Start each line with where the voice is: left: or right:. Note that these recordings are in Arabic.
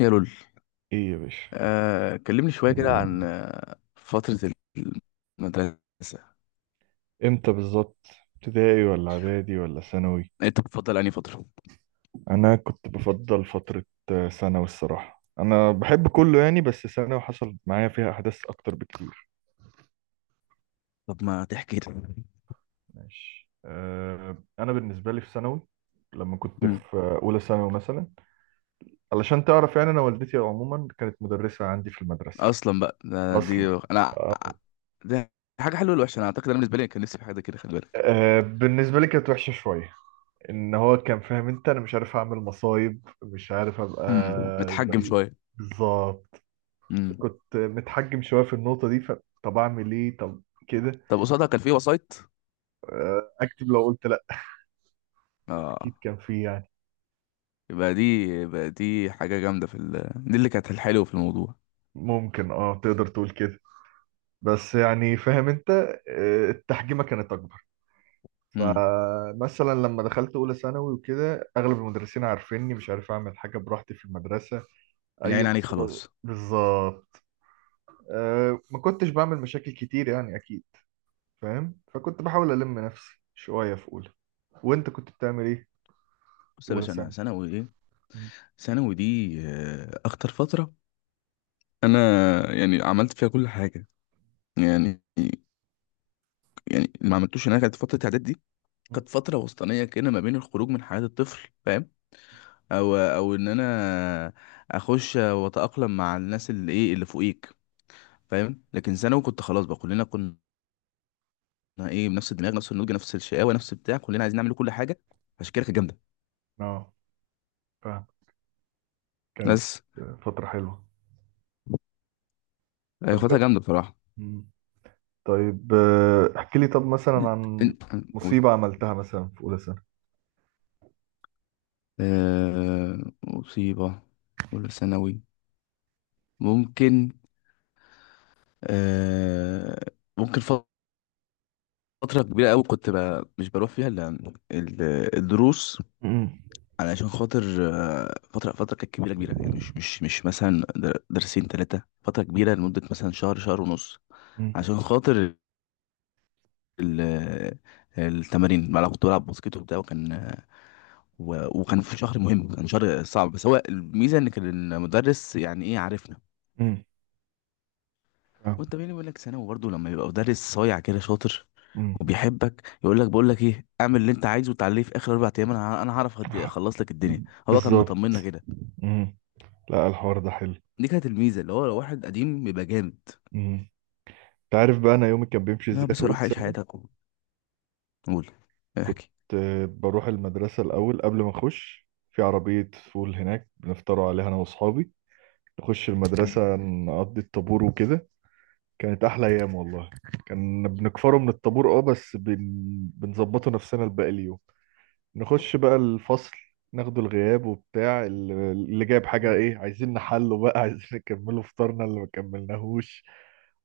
left: يا لول.
right: ايه يا باشا؟
left: كلمني شوية كده عن فترة المدرسة.
right: امتى بالظبط؟ ابتدائي ولا اعدادي ولا ثانوي؟
left: انت بتفضل انهي فترة؟
right: انا كنت بفضل فترة. ثانوي الصراحة، انا بحب كله يعني، بس ثانوي حصل معايا فيها احداث اكتر بكتير.
left: طب ما تحكي لي.
right: ماشي. انا بالنسبة لي في ثانوي، لما كنت
left: مم.
right: في اولى ثانوي مثلا، علشان تعرف يعني، انا والدتي عموما كانت مدرسة عندي في المدرسة.
left: اصلا بقى ده دي
right: اصلا.
left: انا دي حاجة حلوة ولا وحشة؟ انا اعتقد انا بالنسبة لي كان نفسي في حاجة كده، خلي بالك.
right: أه، بالنسبة لي كانت وحشة شوية، ان هو كان فاهم انت، انا مش عارف اعمل مصايب، مش عارف ابقى
left: مم. متحجم
right: زي...
left: شوية.
right: بالظبط.
left: مم.
right: كنت متحجم شويه في النقطه دي، فطب اعمل ايه؟ طب كده.
left: طب قصادها كان في وسايط؟
right: اكتب لو قلت لا
left: اه.
right: اكيد كان فيه يعني.
left: يبقى دي يبقى دي حاجة جامدة في ال... دي اللي كانت الحلوة في الموضوع.
right: ممكن، اه، تقدر تقول كده، بس يعني فاهم انت. التحجيمه كانت اكبر،
left: مم.
right: فمثلا لما دخلت اولى ثانوي وكده اغلب المدرسين عارفيني، مش عارف اعمل حاجه براحتي في المدرسه، اي
left: العين عليك
right: مصيبه
left: خلاص.
right: بالظبط. ما كنتش بعمل مشاكل كتير يعني اكيد، فاهم؟ فكنت بحاول ألم نفسي شوية في أولى. وأنت كنت بتعمل إيه في
left: بص يا
right: أولى
left: باشا، انا
right: ثانوي؟
left: ثانوي ايه.
right: مم.
left: ثانوي دي اخطر فتره. انا يعني عملت فيها كل حاجه. يعني يعني اللي ما عملتوش هناك كانت فتره اعداد دي. كانت فتره وسطانيه كده ما بين الخروج من حياه الطفل، فاهم. او ان انا اخش واتاقلم مع الناس اللي ايه اللي فوقيك، فاهم. لكن ثانوي كنت خلاص بقى، كلنا كنا ايه بنفس الدماغ، نفس النضج، نفس الشقاوه، نفس بتاع، كلنا عايزين نعمل كل حاجه. عشان كده كانت جامده.
right: أه، فاهم. كانت
left: بس
right: فترة حلوة.
left: هي
right: طب
left: خدتها جامده بصراحه.
right: مم. طيب، احكي لي طب مثلا عن
left: إن- قول.
right: مصيبة عملتها مثلا في أولى ثانوي.
left: آه، مصيبه ولا ثانوي؟ ممكن. آه، ممكن فترة كبيرة أوي كنت مش بروح فيها إلا ال- الدروس.
right: مم.
left: علشان خاطر فترة. فترة كانت كبيرة كبيرة يعني، مش مثلا درسين تلاتة، فترة كبيرة لمدة مثلا شهر شهر ونص.
right: مم.
left: عشان خاطر ال- التمارين. أنا كنت بلعب باسكت وبتاع، وكان وكان في شهر مهم، كان شهر صعب. بس هو الميزة إن كان المدرس يعني إيه، عارفنا.
right: مم. فاهم.
left: وانت بيني بقول لك ثانوي برضه لما يبقى مدرس صايع كده شاطر
right: مم.
left: وبيحبك، يقول لك بقول لك ايه، اعمل اللي انت عايزه وتعالى لي في اخر اربع ايام، انا هعرف اخلص لك الدنيا. هو كان
right: بالظبط.
left: مطمنا كده.
right: مم. لا، الحوار ده حلو.
left: دي كانت الميزه، اللي هو لو واحد قديم بيبقى جامد.
right: مم. انت عارف بقى انا يومي كان بيمشي
left: لا
right: ازاي في
left: بس
right: اولى
left: روح عيش
right: ثانوي؟
left: حياتك قول،
right: كنت
left: احكي.
right: بروح المدرسه الاول، قبل ما اخش في عربيه فول هناك بنفطروا عليها انا واصحابي، نخش المدرسة، نقضي الطابور وكده. كانت أحلى أيام والله. كان بنكفره من الطابور، اه بس بنظبطه نفسنا لباقي اليوم. نخش بقى الفصل، ناخده الغياب وبتاع، اللي جايب حاجة ايه، عايزين نحله بقى عايزين نكمله فطارنا اللي ما كملناهوش،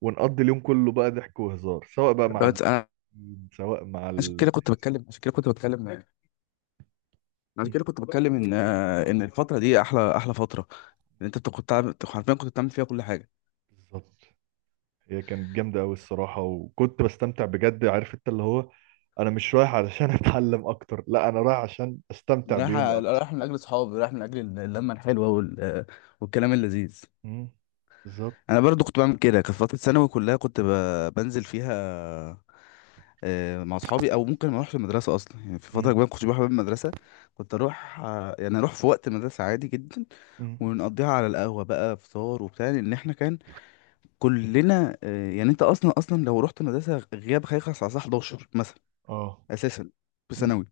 right: ونقضي اليوم كله بقى ضحك وهزار، سواء بقى مع
left: بس انا
right: المدرسين، سواء مع
left: عشان كده كنت بتكلم عشان كده كنت بتكلم عشان كده كنت بتكلم ان الفتره دي احلى احلى فتره. ان انت حرفيا كنت بتعمل فيها كل حاجه.
right: بالظبط. هي كانت جامدة أوي الصراحة، وكنت بستمتع بجد، عارف أنت، اللي هو أنا مش رايح علشان أتعلم أكتر، لا، أنا رايح عشان أستمتع
left: رايح
right: بيومي أكتر.
left: رايح من اجل اصحابي، رايح من اجل اللمه الحلوه وال... والكلام اللذيذ.
right: مم. بالظبط.
left: انا برضو كنت بعمل كده، كانت فتره ثانوي كلها كنت بنزل فيها مع اصحابي، او ممكن ما اروحش المدرسه اصلا. يعني في فتره
right: مم.
left: كبيره ما كنتش بروح باب المدرسه. كنت اروح يعني اروح في وقت المدرسه عادي جدا
right: مم.
left: ونقضيها على القهوه بقى، فطار وبتاع. لان احنا كان كلنا يعني انت اصلا لو رحت مدرسه غياب هيخلص على الساعه 11 مثلا،
right: آه.
left: اساسا في
right: مم.
left: ثانوي.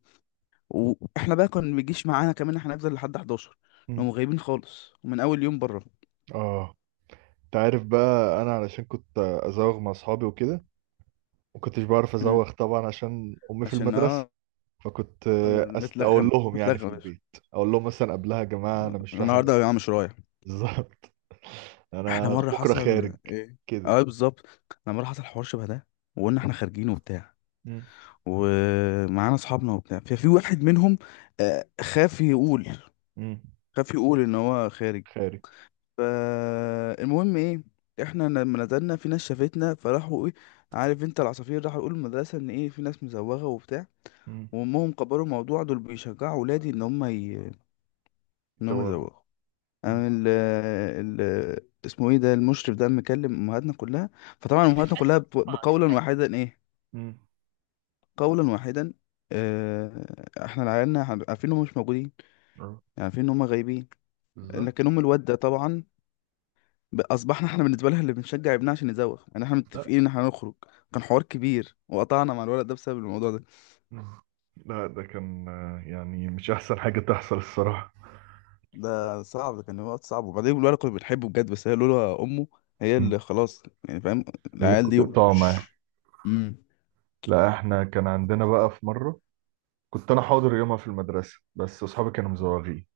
left: واحنا بقى كان ما بيجيش معانا كمان، احنا نفضل لحد 11، هم
right: مم.
left: غايبين خالص ومن اول يوم بره.
right: آه، أنت عارف بقى أنا علشان كنت أزوغ مع أصحابي وكده مكنتش بعرف
left: مم.
right: أزوغ طبعا عشان أمي في
left: عشان
right: المدرسة.
left: اه
right: فكنت أقول
left: متلغم
right: لهم يعني في
left: متلغم.
right: البيت، أقول لهم مثلا قبلها يا جماعة أنا مش رايح
left: النهارده يا عم
right: المدرسة.
left: مش رايح.
right: بالظبط.
left: احنا
right: أنا
left: مره
right: بكرة
left: حصل
right: خارج
left: ايه؟
right: كده.
left: اه بالظبط. احنا مره حصل حوار شبه ده، وقلنا احنا خارجين وبتاع
right: مم.
left: ومعانا اصحابنا وبتاع. ففي واحد منهم آه، خاف يقول
right: مم.
left: خاف يقول ان هو خارج.
right: خارج.
left: فالمهم ايه، احنا لما نزلنا في ناس شافتنا فراحوا ايه، عارف انت، العصافير راحوا يقولوا المدرسه ان ايه، في ناس مزوغه وبتاع.
right: مم.
left: وامهم كبروا الموضوع، دول بيشجعوا ولادي ان هم ي... ان هم
right: زواغ.
left: يزوغوا.
right: مم.
left: قام ال اسمه ايه ده، المشرف ده، مكلم امهاتنا كلها. فطبعا امهاتنا كلها بقولا واحدا ايه،
right: مم.
left: قولا واحدا، آه، احنا العيالنا عارفين انهم مش موجودين. يعني
right: اه
left: عارفين ان هم غايبين،
right: بالظبط.
left: لكن ام الواد ده طبعا اصبحنا احنا بالنسبه لها اللي بنشجع ابنها عشان يزوغ. يعني احنا
right: لا.
left: متفقين ان احنا هنخرج. كان حوار كبير، وقطعنا مع الولد ده بسبب الموضوع ده.
right: مم. لا، ده كان يعني مش احسن حاجة تحصل الصراحة.
left: ده صعب، ده كان وقت صعب. وبعدين الولد كنا بنحبه بجد، بس هي لولا امه، هي اللي
right: مم.
left: خلاص يعني، فاهم. العيال
right: خليكوا
left: دي
right: تقطعوا معاه.
left: مش... امم
right: لا، احنا كان عندنا بقى في مرة، كنت انا حاضر يومها في المدرسة بس اصحابي كانوا مزوغين.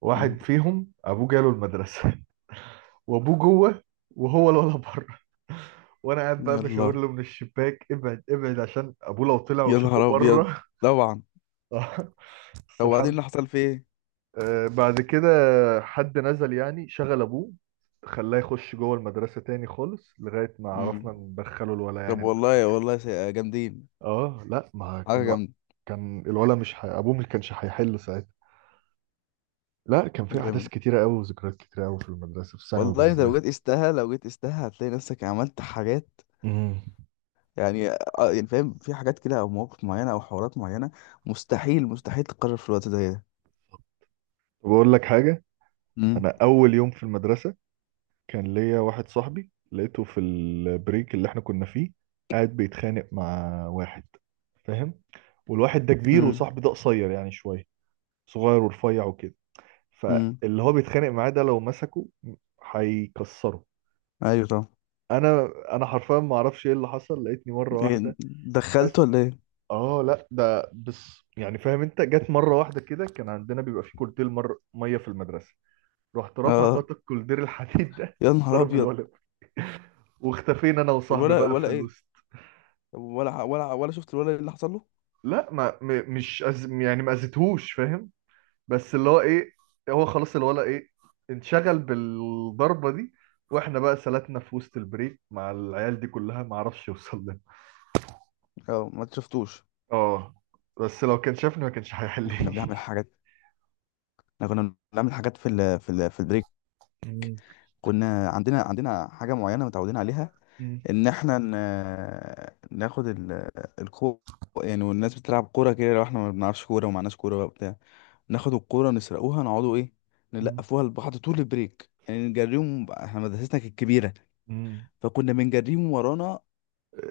right: واحد فيهم ابوه جاله المدرسة. وابوه جوه، وهو الولد بره. وانا قاعد بقى بشاور
left: يلا.
right: له من الشباك، ابعد ابعد، عشان ابوه لو طلع
left: يا
right: وشافه
left: نهار ابيض.
right: بره.
left: طبعا.
right: بس
left: طب وبعدين
right: الحمد.
left: اللي حصل فيه ايه؟
right: بعد كده حد نزل يعني شغل ابوه، خلاه يخش جوه المدرسة تاني خالص، لغاية ما
left: مم.
right: عرفنا ندخله الولا
left: طب
right: يعني.
left: والله والله جامدين.
right: اه، لا، ما
left: حاجه
right: الو...
left: جامده.
right: كان الولا مش ح... ابوه مش كانش هيحل ساعتها. لا، كان في احداث
left: جامد.
right: كتيرة قوي وذكريات كتيرة قوي في المدرسة، في ثانوي
left: والله انت لو جيت
right: بالذات.
left: قستها هتلاقي نفسك عملت حاجات
right: امم
left: يعني. يعني فاهم، في حاجات كده او مواقف معينه او حوارات معينه مستحيل مستحيل تتكرر في الوقت زي ده.
right: بقول لك حاجة.
left: امم
right: انا اول يوم في المدرسة كان ليا واحد صاحبي لقيته في البريك اللي احنا كنا فيه قاعد بيتخانق مع واحد، فاهم؟ والواحد ده كبير
left: امم
right: وصاحبي ده قصير يعني شوية، صغير ورفيع وكده،
left: امم
right: فاللي هو بيتخانق معاه ده لو مسكه هيكسره.
left: ايوه طبعا.
right: انا حرفيا ما اعرفش ايه اللي حصل، لقيتني مره
left: إيه
right: واحده،
left: دخلته
right: بس.
left: ولا ايه؟
right: اه لا ده بس، يعني فاهم انت، جت مره واحده كده، كان عندنا بيبقى في كولدير مر ميه في المدرسه، رحت رافع
left: اه،
right: غطا الكولدير الحديد ده
left: يا نهار
right: ضرب
left: ابيض.
right: الولد، واختفينا انا وصاحبي
left: الولا
right: بقى في
left: ولا ايه؟
right: الوسط.
left: طب ولا شفت الولا اللي حصل له؟
right: لا، ما م- مش أز... يعني ما اذيتهوش، فاهم؟ بس اللي هو ايه، هو خلاص الولا ايه، انشغل بالضربة دي، واحنا بقى سلتنا في وسط البريك مع العيال دي كلها ما عرفش يوصل لنا.
left: اه ما شفتوش.
right: اه، بس لو كان شافني ما كانش
left: كنا
right: هيحلني.
left: بنعمل حاجات. احنا كنا بنعمل حاجات في ال في ال في البريك.
right: مم.
left: كنا عندنا حاجه معينه متعودين عليها،
right: مم.
left: ان احنا ناخد الكو، يعني. والناس بتلعب كوره كده، لو احنا ما بنعرفش كوره ومعناش كوره بقى وبتاع، ناخد الكوره نسرقوها، نقعدوا ايه،
right: مم.
left: نلقفوها لبعض طول البريك، يعني نجريهم. احنا مدرستنا كانت كبيره
right: مم.
left: فكنا بنجريهم ورانا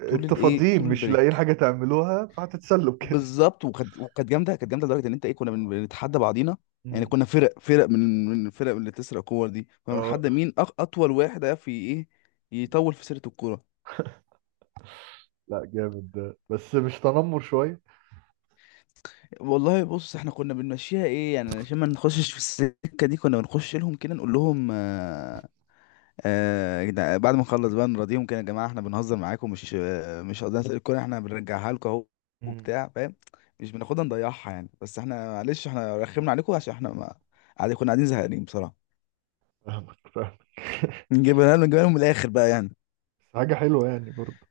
left: طول
right: انتوا
left: الايه،
right: فاضيين،
left: طول
right: مش لاقيين
left: البريك.
right: حاجة تعملوها، فهتتسلوا كده.
left: بالظبط. وكانت جامده، كانت جامده لدرجه ان انت ايه، كنا بنتحدى بعضينا. يعني
right: مم.
left: كنا فرق فرق من الفرق اللي بتسرق كور دي، كنا
right: اه،
left: بنتحدى مين اطول واحد هيعرف ايه، يطول في سيره الكوره.
right: لا، جامد ده، بس مش تنمر شوية؟
left: والله بص، احنا كنا بنمشيها ايه يعني، عشان ما نخشش في السكه دي كنا بنخش لهم كده نقول لهم يا بعد ما نخلص بقى نراضيهم كده، يا جماعه احنا بنهزر معاكم، مش مش قصدنا نسرق الكوره، احنا بنرجعها لكم اهو
right: مم.
left: وبتاع، فاهم. مش بناخدها نضيعها يعني، بس احنا معلش احنا رخمنا عليكم عشان احنا ما قاعدين، كنا قاعدين زهقانين بصراحه.
right: فاهمك فاهمك.
left: نجيبها لهم من الاخر بقى يعني.
right: حاجة حلوة يعني برضه،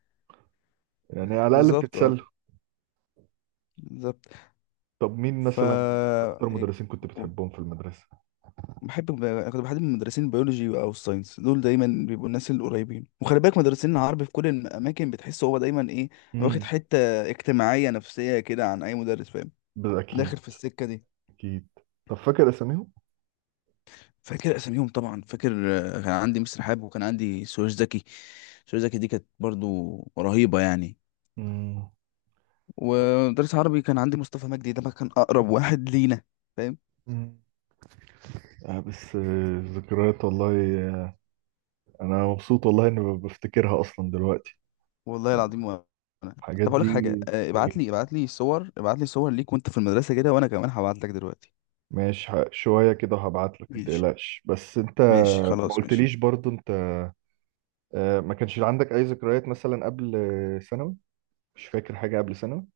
right: يعني على الأقل
left: بالظبط، اه.
right: بتتسلى.
left: بالظبط.
right: طب مين
left: ف
right: مثلا اكتر
left: يعني
right: مدرسين كنت بتحبهم في المدرسة؟
left: بحب. كنت بحب مدرسين البيولوجي او الساينس، دول دايما بيبقوا الناس القريبين. وخلي بالك مدرسين العربي في كل الاماكن بتحس هو دايما ايه، واخد
right: امم،
left: حته اجتماعيه نفسيه كده عن اي مدرس، فاهم. داخل
right: اكيد
left: في السكه دي.
right: اكيد. طب فاكر اساميهم؟
left: فاكر اساميهم، طبعا فاكر. كان عندي مستر حاب وكان عندي سويش زكي. سويش زكي دي كانت برضو رهيبه يعني.
right: امم.
left: ومدرس عربي كان عندي مصطفى مجدي، ده بقى كان اقرب واحد لينا، فاهم.
right: أمم. آه، بس ذكريات والله. آه، انا مبسوط والله اني بفتكرها اصلا دلوقتي،
left: والله
right: يعني،
left: العظيم. وانا
right: الحاجات
left: طب اقول
right: دي.
left: لك حاجه،
right: إيه،
left: ابعت لي صور ليك وانت في المدرسه كده، وانا كمان هبعت لك دلوقتي.
right: ماشي، شوية كده وهبعت لك،
left: ماشي
right: متقلقش، بس انت
left: ماشي،
right: ما
left: خلاص ماشي.
right: قلتليش برضو، انت ما كانش عندك اي ذكريات مثلا قبل ثانوي؟ مش فاكر حاجة قبل ثانوي؟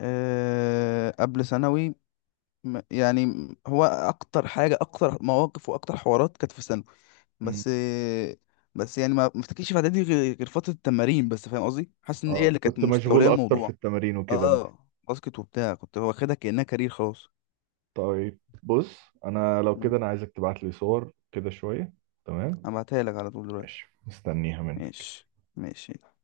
left: أه قبل ثانوي، هو اكتر حاجه، اكتر مواقف واكتر حوارات كانت في ثانوي.
right: أمم.
left: بس بس يعني ما افتكرش في اعدادي غير فتره التمارين بس، فاهم قصدي، حاسس ان هي
right: اه،
left: اللي كانت
right: كنت مشغول
left: مستوليه
right: اكتر في
left: الموضوع.
right: التمارين وكده.
left: اه باسكت وبتاع كنت واخدها كانها كارير خلاص.
right: طيب بص، انا لو كده
left: مم.
right: انا عايزك تبعت لي صور كده شوية. تمام.
left: هبعتها لك على طول دلوقتي.
right: ماشي مستنيها منك.
left: ماشي ماشي.